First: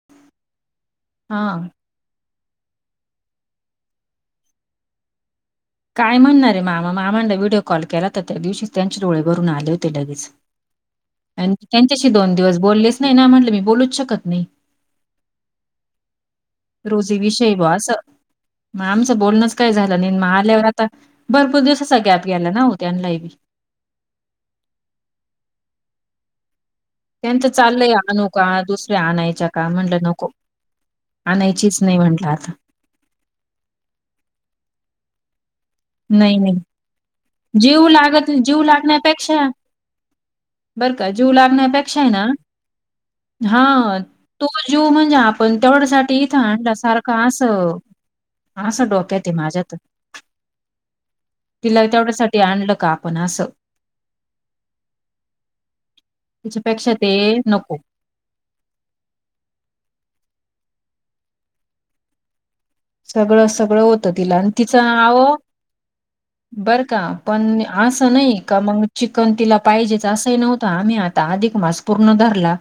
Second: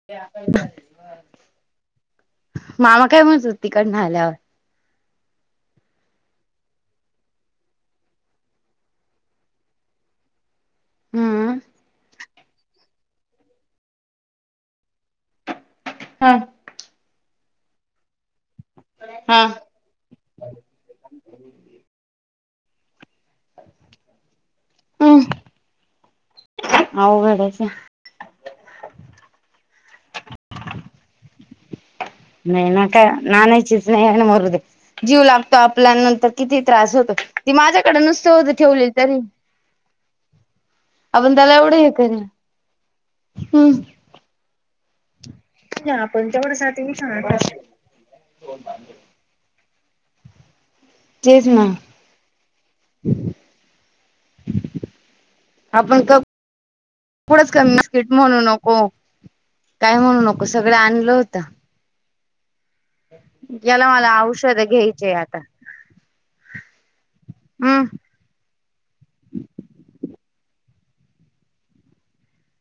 [inaudible] हा मामा काय म्हणत होत तिकडनं आल्यावर? काय म्हणणार रे मामा मामान व्हिडिओ कॉल केला तर त्या दिवशीच त्यांचे डोळे भरून आले होते लगेच. आणि हम्म त्यांच्याशी दोन दिवस बोललेच नाही ना म्हटले मी बोलूच शकत नाही. हा रोजी विषय ब असं मग आमचं हा बोलणंच काय झालं म आल्यावर आता भरपूर दिवसाचा गॅप गेला ना हो त्यांनलायबी. [unintelligible] ह त्यांंत चालय अनो का दुसऱ्या आणायच्या का म्हटलं नको आणायचीच नाही म्हटला काय नानायचीच नाही आणि मरद जीव लागतो आपल्यानंतर नाही नाही किती त्रास होतो जीव माझ्याकडे नुसतं लागत होत जीव ठेवलेली तरी लागण्यापेक्षा बर का जीव आपण त्याला एवढं हे लागण्यापेक्षा आहे करू ना हा तो जीव म्हणजे आपण आपण तेवढ्यासाठीथांड तेवढ्यासाठी सारखं विचार अस हा असं डोक्याेत माझ्यात तेच ना सा आणलं का आपण असं आपण त्याच्यापेक्षा ते नको फिट म्हणू नको काय म्हणू नको सगळं आणलं होतं. सगळं सगळं याला होतं मला तिला आणि औषध तिचं घ्यायचे नाव आता बर का पण हम्म असं नाही का मग चिकन तिला पाहिजेच असंही नव्हतं आम्ही आता अधिक मास पूर्ण धरला.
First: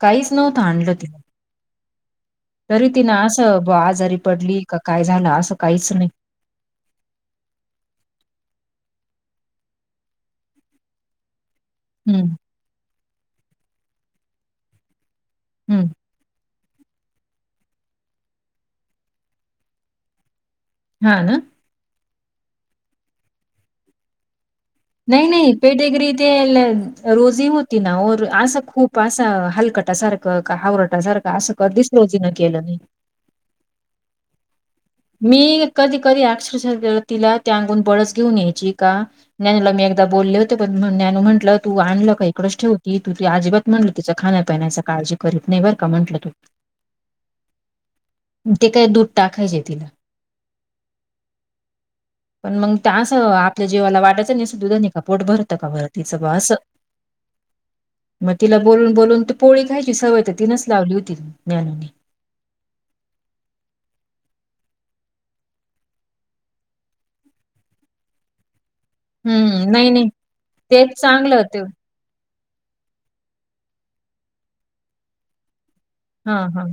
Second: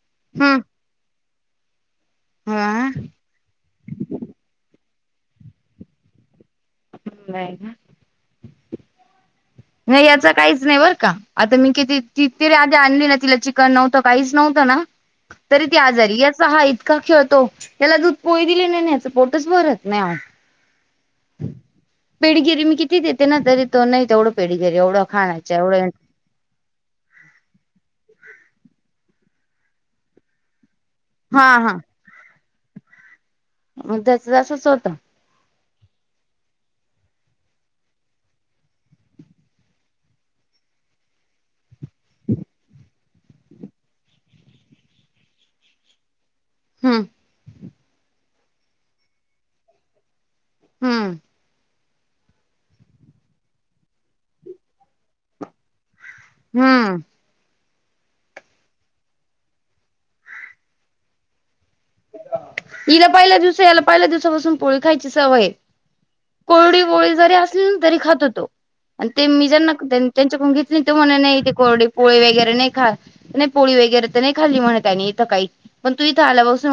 काहीच नव्हतं हम्म आणलं तिला. तरी तिन असं बा आजारी पडली की काय झालं असं काहीच नाही. [unintelligible] नाही याचा काहीच नाही बर का आता मी किती ति हम्म तरी आधी आणली ना तिला च नव्हतं काहीच नव्हतं ना तरी ती हम्म आजारी अस हा का खेळतो त्याला दूध पोई दिले नाहीच पोटच भरत नाही हा पेडगिरी मी किती देते ना तरी तो नाही तेवढं पेळीगिरी एवढं नाही नाही खाण्याच्या एवढं पेडेगिरी ते रोजी होती ना र असं खूप असा हलकटासारखं हावरटासारखं का हा असं हा कधीच लोजीन केलं नाही त्याच तसच होतं मी कधी कधी अक्षरश तिला त्या अगून बळस घेऊन यायची का नञनीला मी एकदा बोलले होते पण नञू म्हटलं तू आणलं का इकडच ठेवती तू ती अजिबात म्हटल तिचं खाण्यापिण्याची काळजी करी नाही बर का म्हटलं तू हम्म ते काय दूर टाकायचे तिला हम्म पण मग त्यासं आपल्या जीवाला वाटयचंय असं दध नाही का पोट भरतं का भरं तिचं भास हम्म मग तिला बोलून बोलून तर पोळी ख्यायची सवय तर तीनच लावली होती ज्ञानोनी हला पहिल्या दिवस याला पहिल्या दिवसापासून पोळी खायची सवय कोरडी वोळी जरी असली ना तरी खातो तो आणि ते मी हम्म ज्यांना नाही नाही त्यांच्याकडून घेतली ते तेच म्हणा चांगलं नाही ते होत कोरडे पोळी वगैरे नाही खा नाही पोळी वगैरे तर नाही खाल्ली म्हणतय इथं काही पण तू इथ हा आला ब हा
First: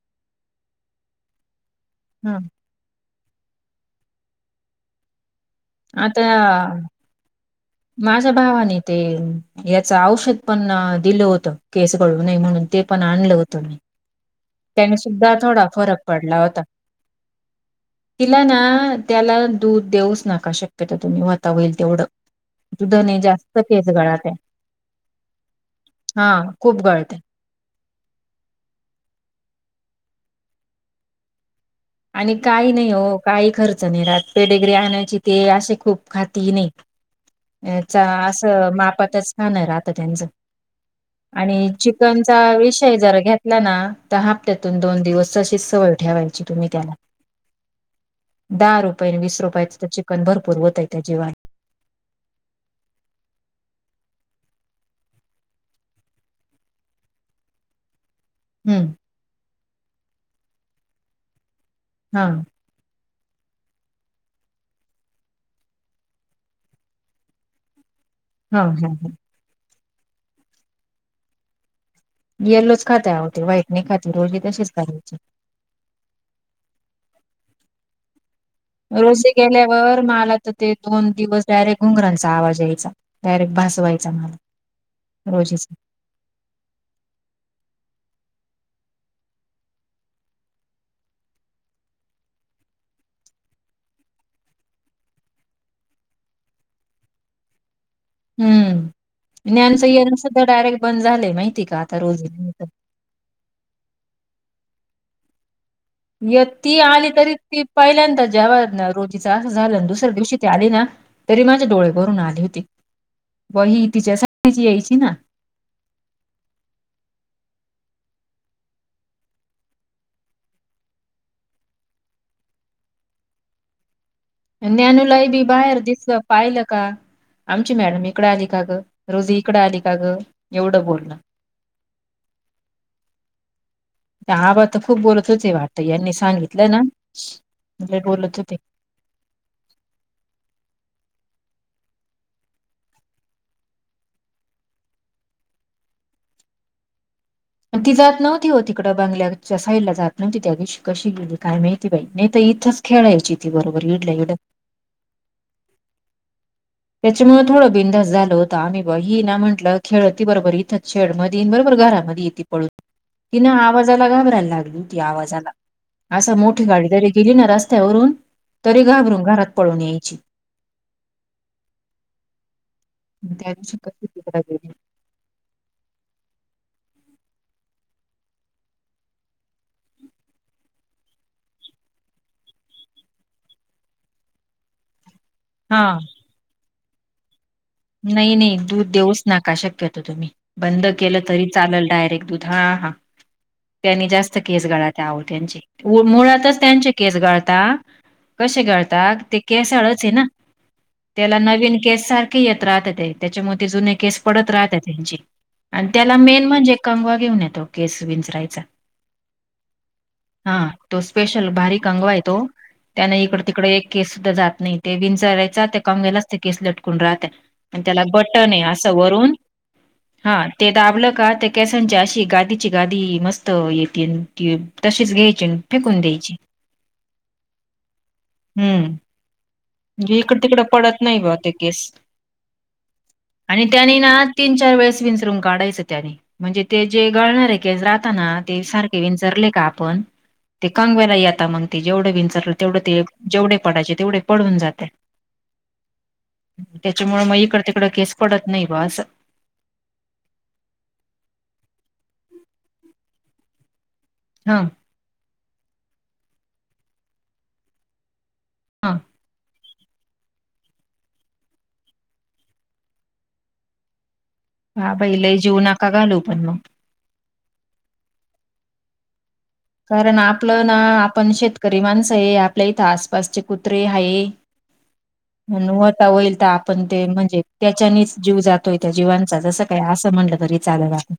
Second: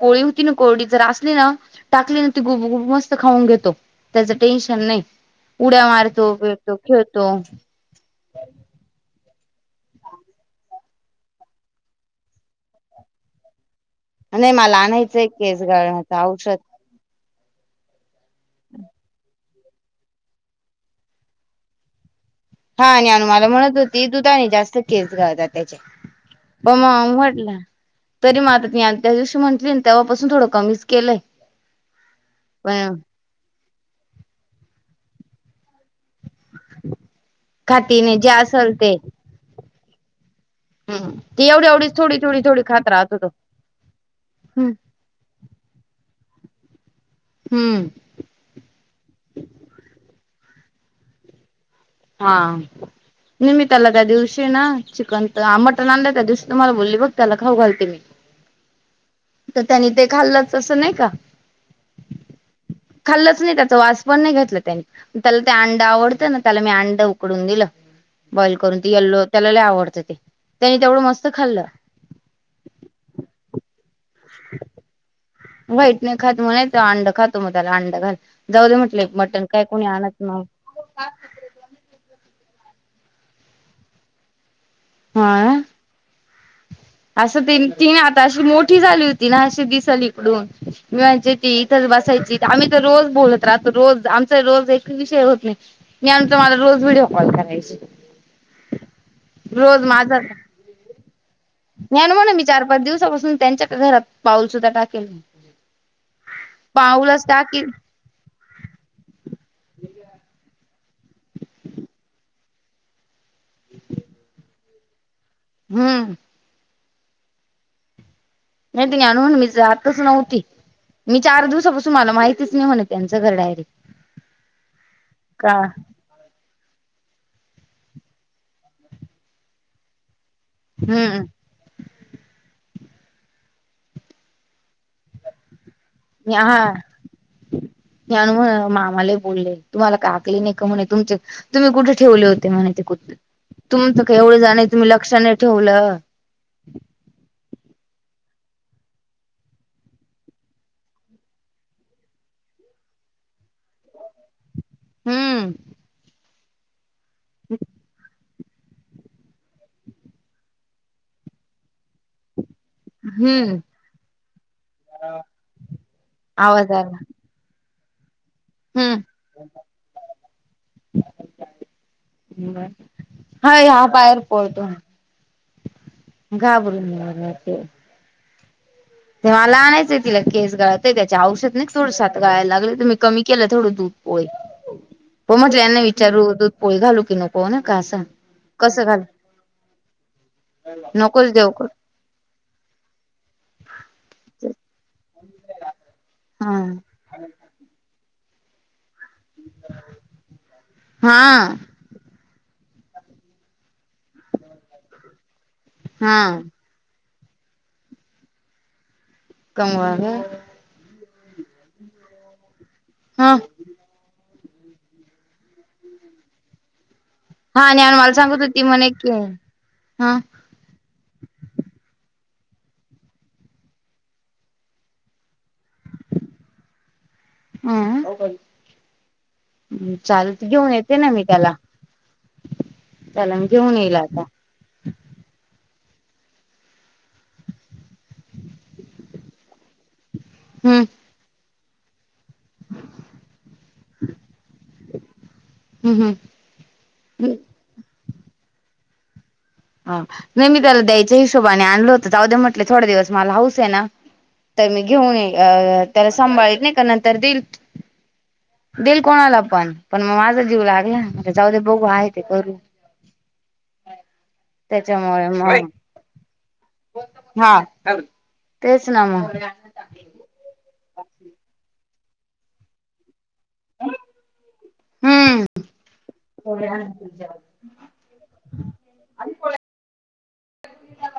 पोळी होती को ज असली ना टाकली हा त गु मस्त खाऊन घेतो त्याच टेन्शन नाही उड्या मारतो पेतो आता खेळतो माझ्या भावाने ते याच औषध पण दिलं होत केस गळू नाहीय म्हणून ते पण आणलं होतं नाही मला त्यानी आणायचंय सुद्धा केस थोडा फरक गळण्याच पडला औषध होता तिला ना त्याला दूध देऊच नका शक्यता तुम्ही वता होईल तेवढं हा आणि दुधाने अनु मला जास्त म्हणत केस होती गळात आहे दुधाने जास्त केस घाळतात त्याचे हा खूप पमा आम गळते. म्हटलं तरी म आता ती त्या दिवशी म्हटली तेव्हापासून थोडं कमीच केलंय आणि काही नाही पण हो काही खर्च नाही राात पेडेगरी आणायची ते असे खूप खातीने खाती नाही जे असेल असं मापातच खाानं राहत त्यांचं हा आणि चिकनचा विषय जर होतो घेतला ना तर हा्त्यातून दोन दिवस तशीच सवय ठेवायची तुम्ही त्याला हम्म दहा रुपये आणि वीस रुपयाचं तर चिकन भरपूर होत आहे त्या जीवाला हां निमित त्याला त्या दिवशी ना चिकन तर मटन आणलं त्या दिवशी तुम्हाला बोलली बघ त्याला खाऊ घालते मी [inaudible] हम्म तर त्यांनी ते खाल्लंच असं नाही का हा. खाल्लच नाही त्याच वास पण नाही घेतलं त्यानी त्याला ते अंड आवडतं ना त्याला मी अंड उकडून दिलं बॉईल हा करून हा ते ह यल्लो त्याला ल आवडत ते त्यानी तेवढं मस्त खाल्लं येल्लोच खाता आ होते व्हाईटने खाते रोजी तसेच करायचे वाईट नाही खात म्हणाच अंड खातो मग त्याला अंड खाल जाऊ दे म्हटलं रोजी मटन काय कोणी गेल्यावर आणत मला ना तर ते दोन दिवस डायरेक्ट घोंगरांचा आवाज यायचा डायरेक्ट भासवायचा मला हा [unintelligible] असं ती आता अशी मोठी झाली होती ना अशी दिसेल इकडून मी म्हण ती इथंच बसायची आम्ही तर रोज बोलत राहतो रोज आमचा रोज एक विषय होत नाही. यानंतर मला रोज व्हिडिओ कॉल करायची. हम्म [unintelligible] येण सुद्धा डायरेक्ट बंद झालय नाही. ज्ञान म्हणून मी चार पाच दिवसापासून त्यांच्या घरात पाऊल सुद्धा टाकेल. य ती आली पाऊलच तरी ती टाकील पहिल्यांदा जेव ना रोज तीच अस झालं दुसऱ्या दिवशी ती आली ना तरी माझे डोळे भरून आली होती. ब ही तिच्यासाठीची यायची ना हम्म नाही ती आणून मी जातच नव्हती. मी चार दिवसापासून मला माहितीच नाही होणे त्यांचं घर डायरी नॅनूलाही बी बाहेर दिसत पाहिलं का आमची मॅडम इकडं आली का ग रोजी इकडं आली का ग एवढं बोलण हम्म ते आबा तर खूप बोलत होते वाटत यांनी सांगितलं हा ना म्हटले बोलत होते. मामा बोलले तुम्हाला का आकली नाही का म्हणे तुमचे तुम्ही कुठे ठेवले होते म्हणे ते कुठ तुमच का एवढं जाण तुम्ही लक्ष नाही ठेवलं. ती जात नव्हती हो तिकड बंगल्याच्या साईडला जात नव्हती त्या दिवशी कशी गेली काय माहिती बाई नाही तर इथंच खेळायची ती बरोबर [unintelligible] हम्म त्याच्यामुळ थोडं बिंदास झाल होत. आम्ही बघ ही ना म्हटलं खेळती बरोबर इथंच शेडमध्ये बरोबर घरामध्ये येती पळून ति ना हम्म आवाजाला घाबरायला लागली होती आवाजाला असं मोठी आवाज गाडी आला तरी गेली ना रस्त्यावरून तरी हम्म घाबरून घरात पळून यायची. त्या हा दिवशी ह्या कशी बाहेर तिकडं पळतो. गेली घाबरून ते ते मला आणायचंय तिला केस गळायत त्याच्या औषध नाही थोडसाताळायला लागलं तुम्ही कमी केलं थोडं दूध पोयल हो म्हटलं यांना हा विचारू दूध पोळी घालू की नको हो ना का नाही नाही कसं दूध घाल देऊच नका शक्यतो तुम्ही बंद केलं नकोच तरी देव कर चाललं डायरेक्ट दूध हा हा त्यांनी जास्त केस गळात आहो त्यांचे हा मुळातच त्यांचे केस गळता कसे गळता ते केसळच आहे ना हा त्याला नवीन केस सारखे येत राहत, त्याच्यामध्ये जुने केस पडत राहत त्यांची. आणि त्याला हा मेन म्हणजे, कंगवा घेऊन येतो केस विंचरायच. कवाग. हा तो स्पेशल बारीक कंगवा आहे, तो त्याने हा इकड तिकडे एक. केस सुद्धा जात नाही ते, विंचरायचा कम वेळेच ते, केस लटकून राहात. हा आणि त्याला मला सांगत बटन आहे होती म्हणे असं की वरुन हा. ते दाबलं का ते केसांच्या अशी गादीची गादी मस्त येेत, त तशीच घ्यायची. फेकून देची. [inaudible] हम्म. ् म्हणजे इकड चालत तिकड घेऊन येते पडत ना नाही मी, बा ते त्याला केस त्याला म घेऊन येते. त्याने आणि ना तीन चार वेळेस विनसरून काढायचं त्याने म्हणजे ते जे गळणार आहे केस राहताना ते सारखे विंचरले का आपण ते हम्म कांगव्याला येता म्हणते जेवढं विंचारलं तेवढं ते जेवढे पडायचे तेवढे पण जाते हम्म त्याच्यामुळे हम्म मग इकड तिकड केस पडत नाही बा अस. हा म मी त्याला द्यायच्या हिशोबाने आणलं होतं जाऊद्या म्हटले थोड दिवस मला हौस आहे ना हा तर मी घेऊन ये अ त्याला सांभाळत नाही का नंतर देईल. हा देल कोणाला पण पण मग माझा जीव लागला जाऊ दे बघू आहे ते करू हा त्याच्यामुळे पहिले जीऊ मग नका घालू पण मग. हा तेच ना मग. कारण आपलं ना आपण शेतकरी माणसं आहे, आपल्या इथं आसपासचे कुत्रे आहे. हम्. म्हण वता होईल तर आपण ते म्हणजे, त्याच्यानीच जीव जातोय त्या जीवांचा जस. काय असं म्हणटलं तरी चाललं बा.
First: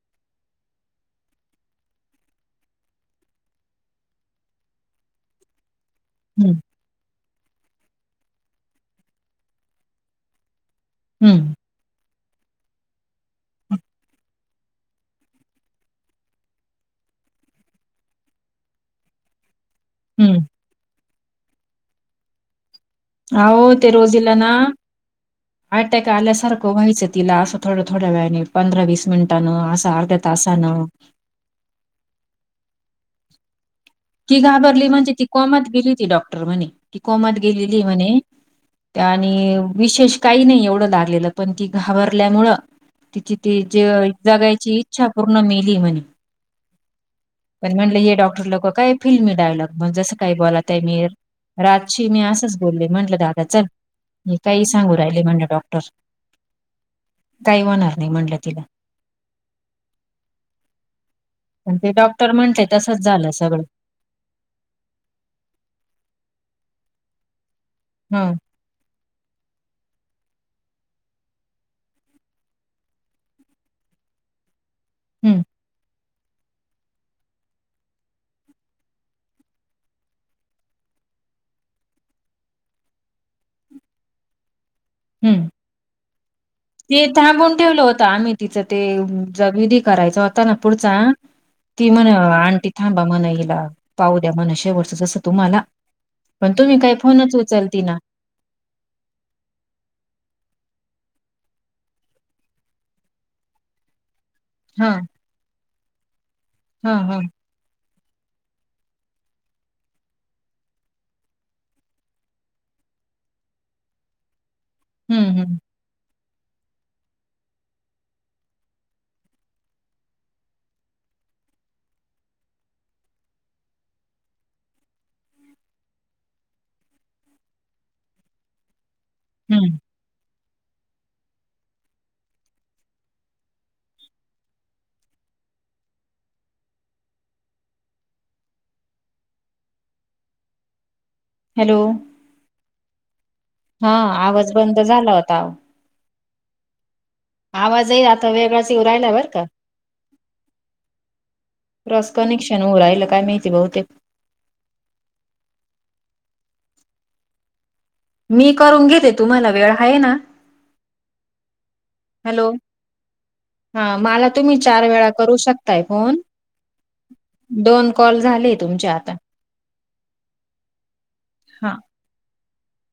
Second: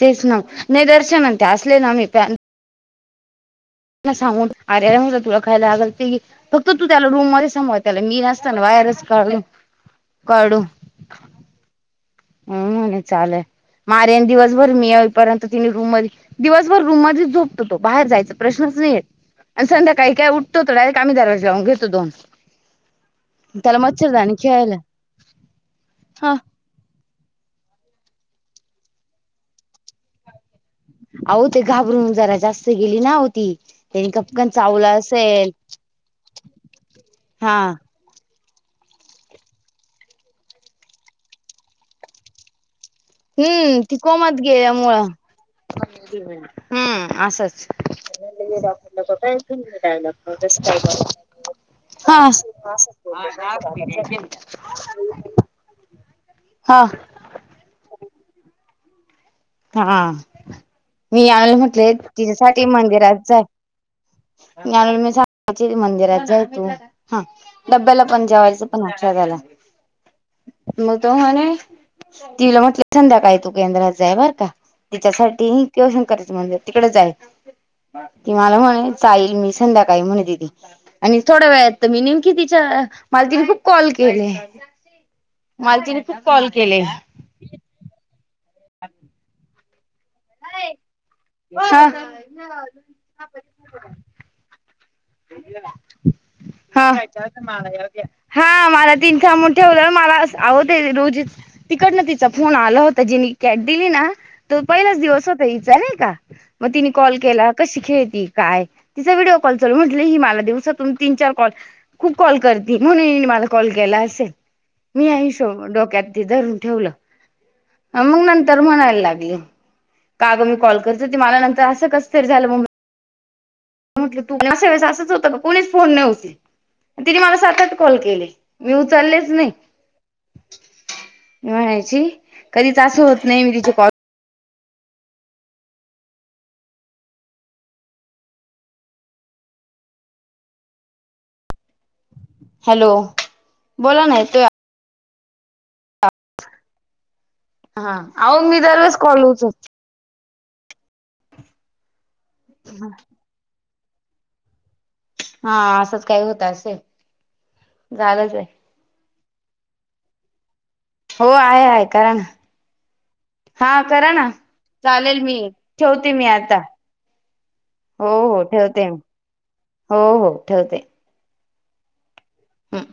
तेच ना नाही दर्शन ते असले ना आम्ही. साऊं आरे हो तुला खायला आगल हम्म फक्त. तू त्याला रूम मध्ये समळ त्याला, मी नसताना वायरच काढू काढू. हम्म. हम् चालेय मार्यान दिवसभर, मी येईपर्यंत तिने रूम मध्ये. दिवसभर रूम मध्ये झोपतो तो, बाहेर जायचा प्रश्नच नाहीयेत आणि संध्याकाळी. काही काय हम्म उठतो थोड आममी दरवान घेतो दोन. हो त्याला ते रोजला मच्छरदाणी ना खेळायला अटॅक हा आल्यासारख. व्हायचं तिला असं थोडं थोड्या वेळाने, पंधरा वीस मिनिटानं असं अर्ध्या तानं. अह हो ते घाबरून जरा जास्त गेली ना होती. त्यानी ती कपकन घाबरली चावला म्हणजे ती असेल कोमात गेली, होती डॉक्टर म्हणे ती कोमात हा गेलेली म्हणे. आणि विशेष काही नाही एवढं लागलेलं, पण की घाबरल्यामुळं. तिची त हम्म जे ती कोमात जगायची इच्छा गेल्यामुळं पूर्ण मेली म्हणे. हम्म असंच पण म्हणलं हे डॉक्टर लोक काय, डॉक्टरला तो फिल्मी इथून डायलॉग म्हण मिळायला जसं काही तसं काय बोलातय मीर. बरं. रातशी मी असंच बोलले म्हटलं, दादा चल मी काही सांगू राहिले म्हणलं डॉक्टर. हा. काही होणार नाही म्हणटलं तिला. हा मी यावेला पण ते म्हटले डॉक्टर तिच्यासाठी म्हंटले तसच मंदिरात झालं जा सगळं आहे. जान मी स मंदिरातचा तू हा डब्याला ह पण जेवायच. क्ष झाला. [unintelligible] मग तो म्हणे तीला म्हटलं, संध्याकाळी तू केंद्रात जाय बर. का हम्म तिच्यासाठी किंवा शंकराच म्हणजे तिकडेच आहे. ती मला म्हणे चाईल, मी संध्याकाळी म्हणे ती. आणि थोड्या वेळ य मी नेमकी, तिच्या मालकीने खूप कॉल केले. हम्म. मला तिने खूप कॉल केले. ते थांबून ठेवल होत आम्ही तिचं ते, विधी करायचा होता ना पुढचा. हा ती मण आणंटी थांबा म्हणा हला पाहू द्या, म्हणा शेवटच जसं तू मला. पण तुम्ही हा काय फोनच उचलती ना. हा मला तीन थांबून ठेवलं मला आवंत रोजी.. तिकडन तिचा फोन आला होता जिनी कॅट दिली ना.. त हा पहिलाच दिवस होता इ चालय का मग तिने हा कॉल हा केला. कशी खेळती काय तिचा व्हिडिओ कॉल चाू म्हट ही मला दिवसातून तीन चार कॉल. खूप कॉल करते म्हणून हिने मला कॉल केला असेल. मी या हम्म हम्म हिशोब डोक्यात धरून ठेवलं मग नंतर म्हणायला लागली. का अगं मी कॉल करते त ते मला नंतर असं कसतरि झालं ममी. म्हटलं तू असा वेळेस असंच होतं का कोणीच फोन नाही उचलत. तिने मला सात आठ कॉल केले, मी उचललेच नाही हम्म म्हणाय कधी त होत नाही मी तिचे कॉल हॅलो हॅलो हा बोला ना येतोय आवाज बंद झाला होता. आवाजही आता हा मी वेगळाच येऊ दरवेळेस राहिला कॉल बर का उचलते. क्रॉस कनेक्शन होउ राहिल काय माहिती बहुतेक. हा असंच काही होत असे झालंच आहे. मी करून घेते तुम्हाला वेळ आहे ना. हो आहे आहे कारा ना. हॅलो हा करा मला ना तुम्ही चार वेळा चालेल करू मी शकताय ठेवते फोन. मी आता दोन हो कॉल हो झाले ठेवते तुमचे मी आता. हो हो ठेवते. हा हम्.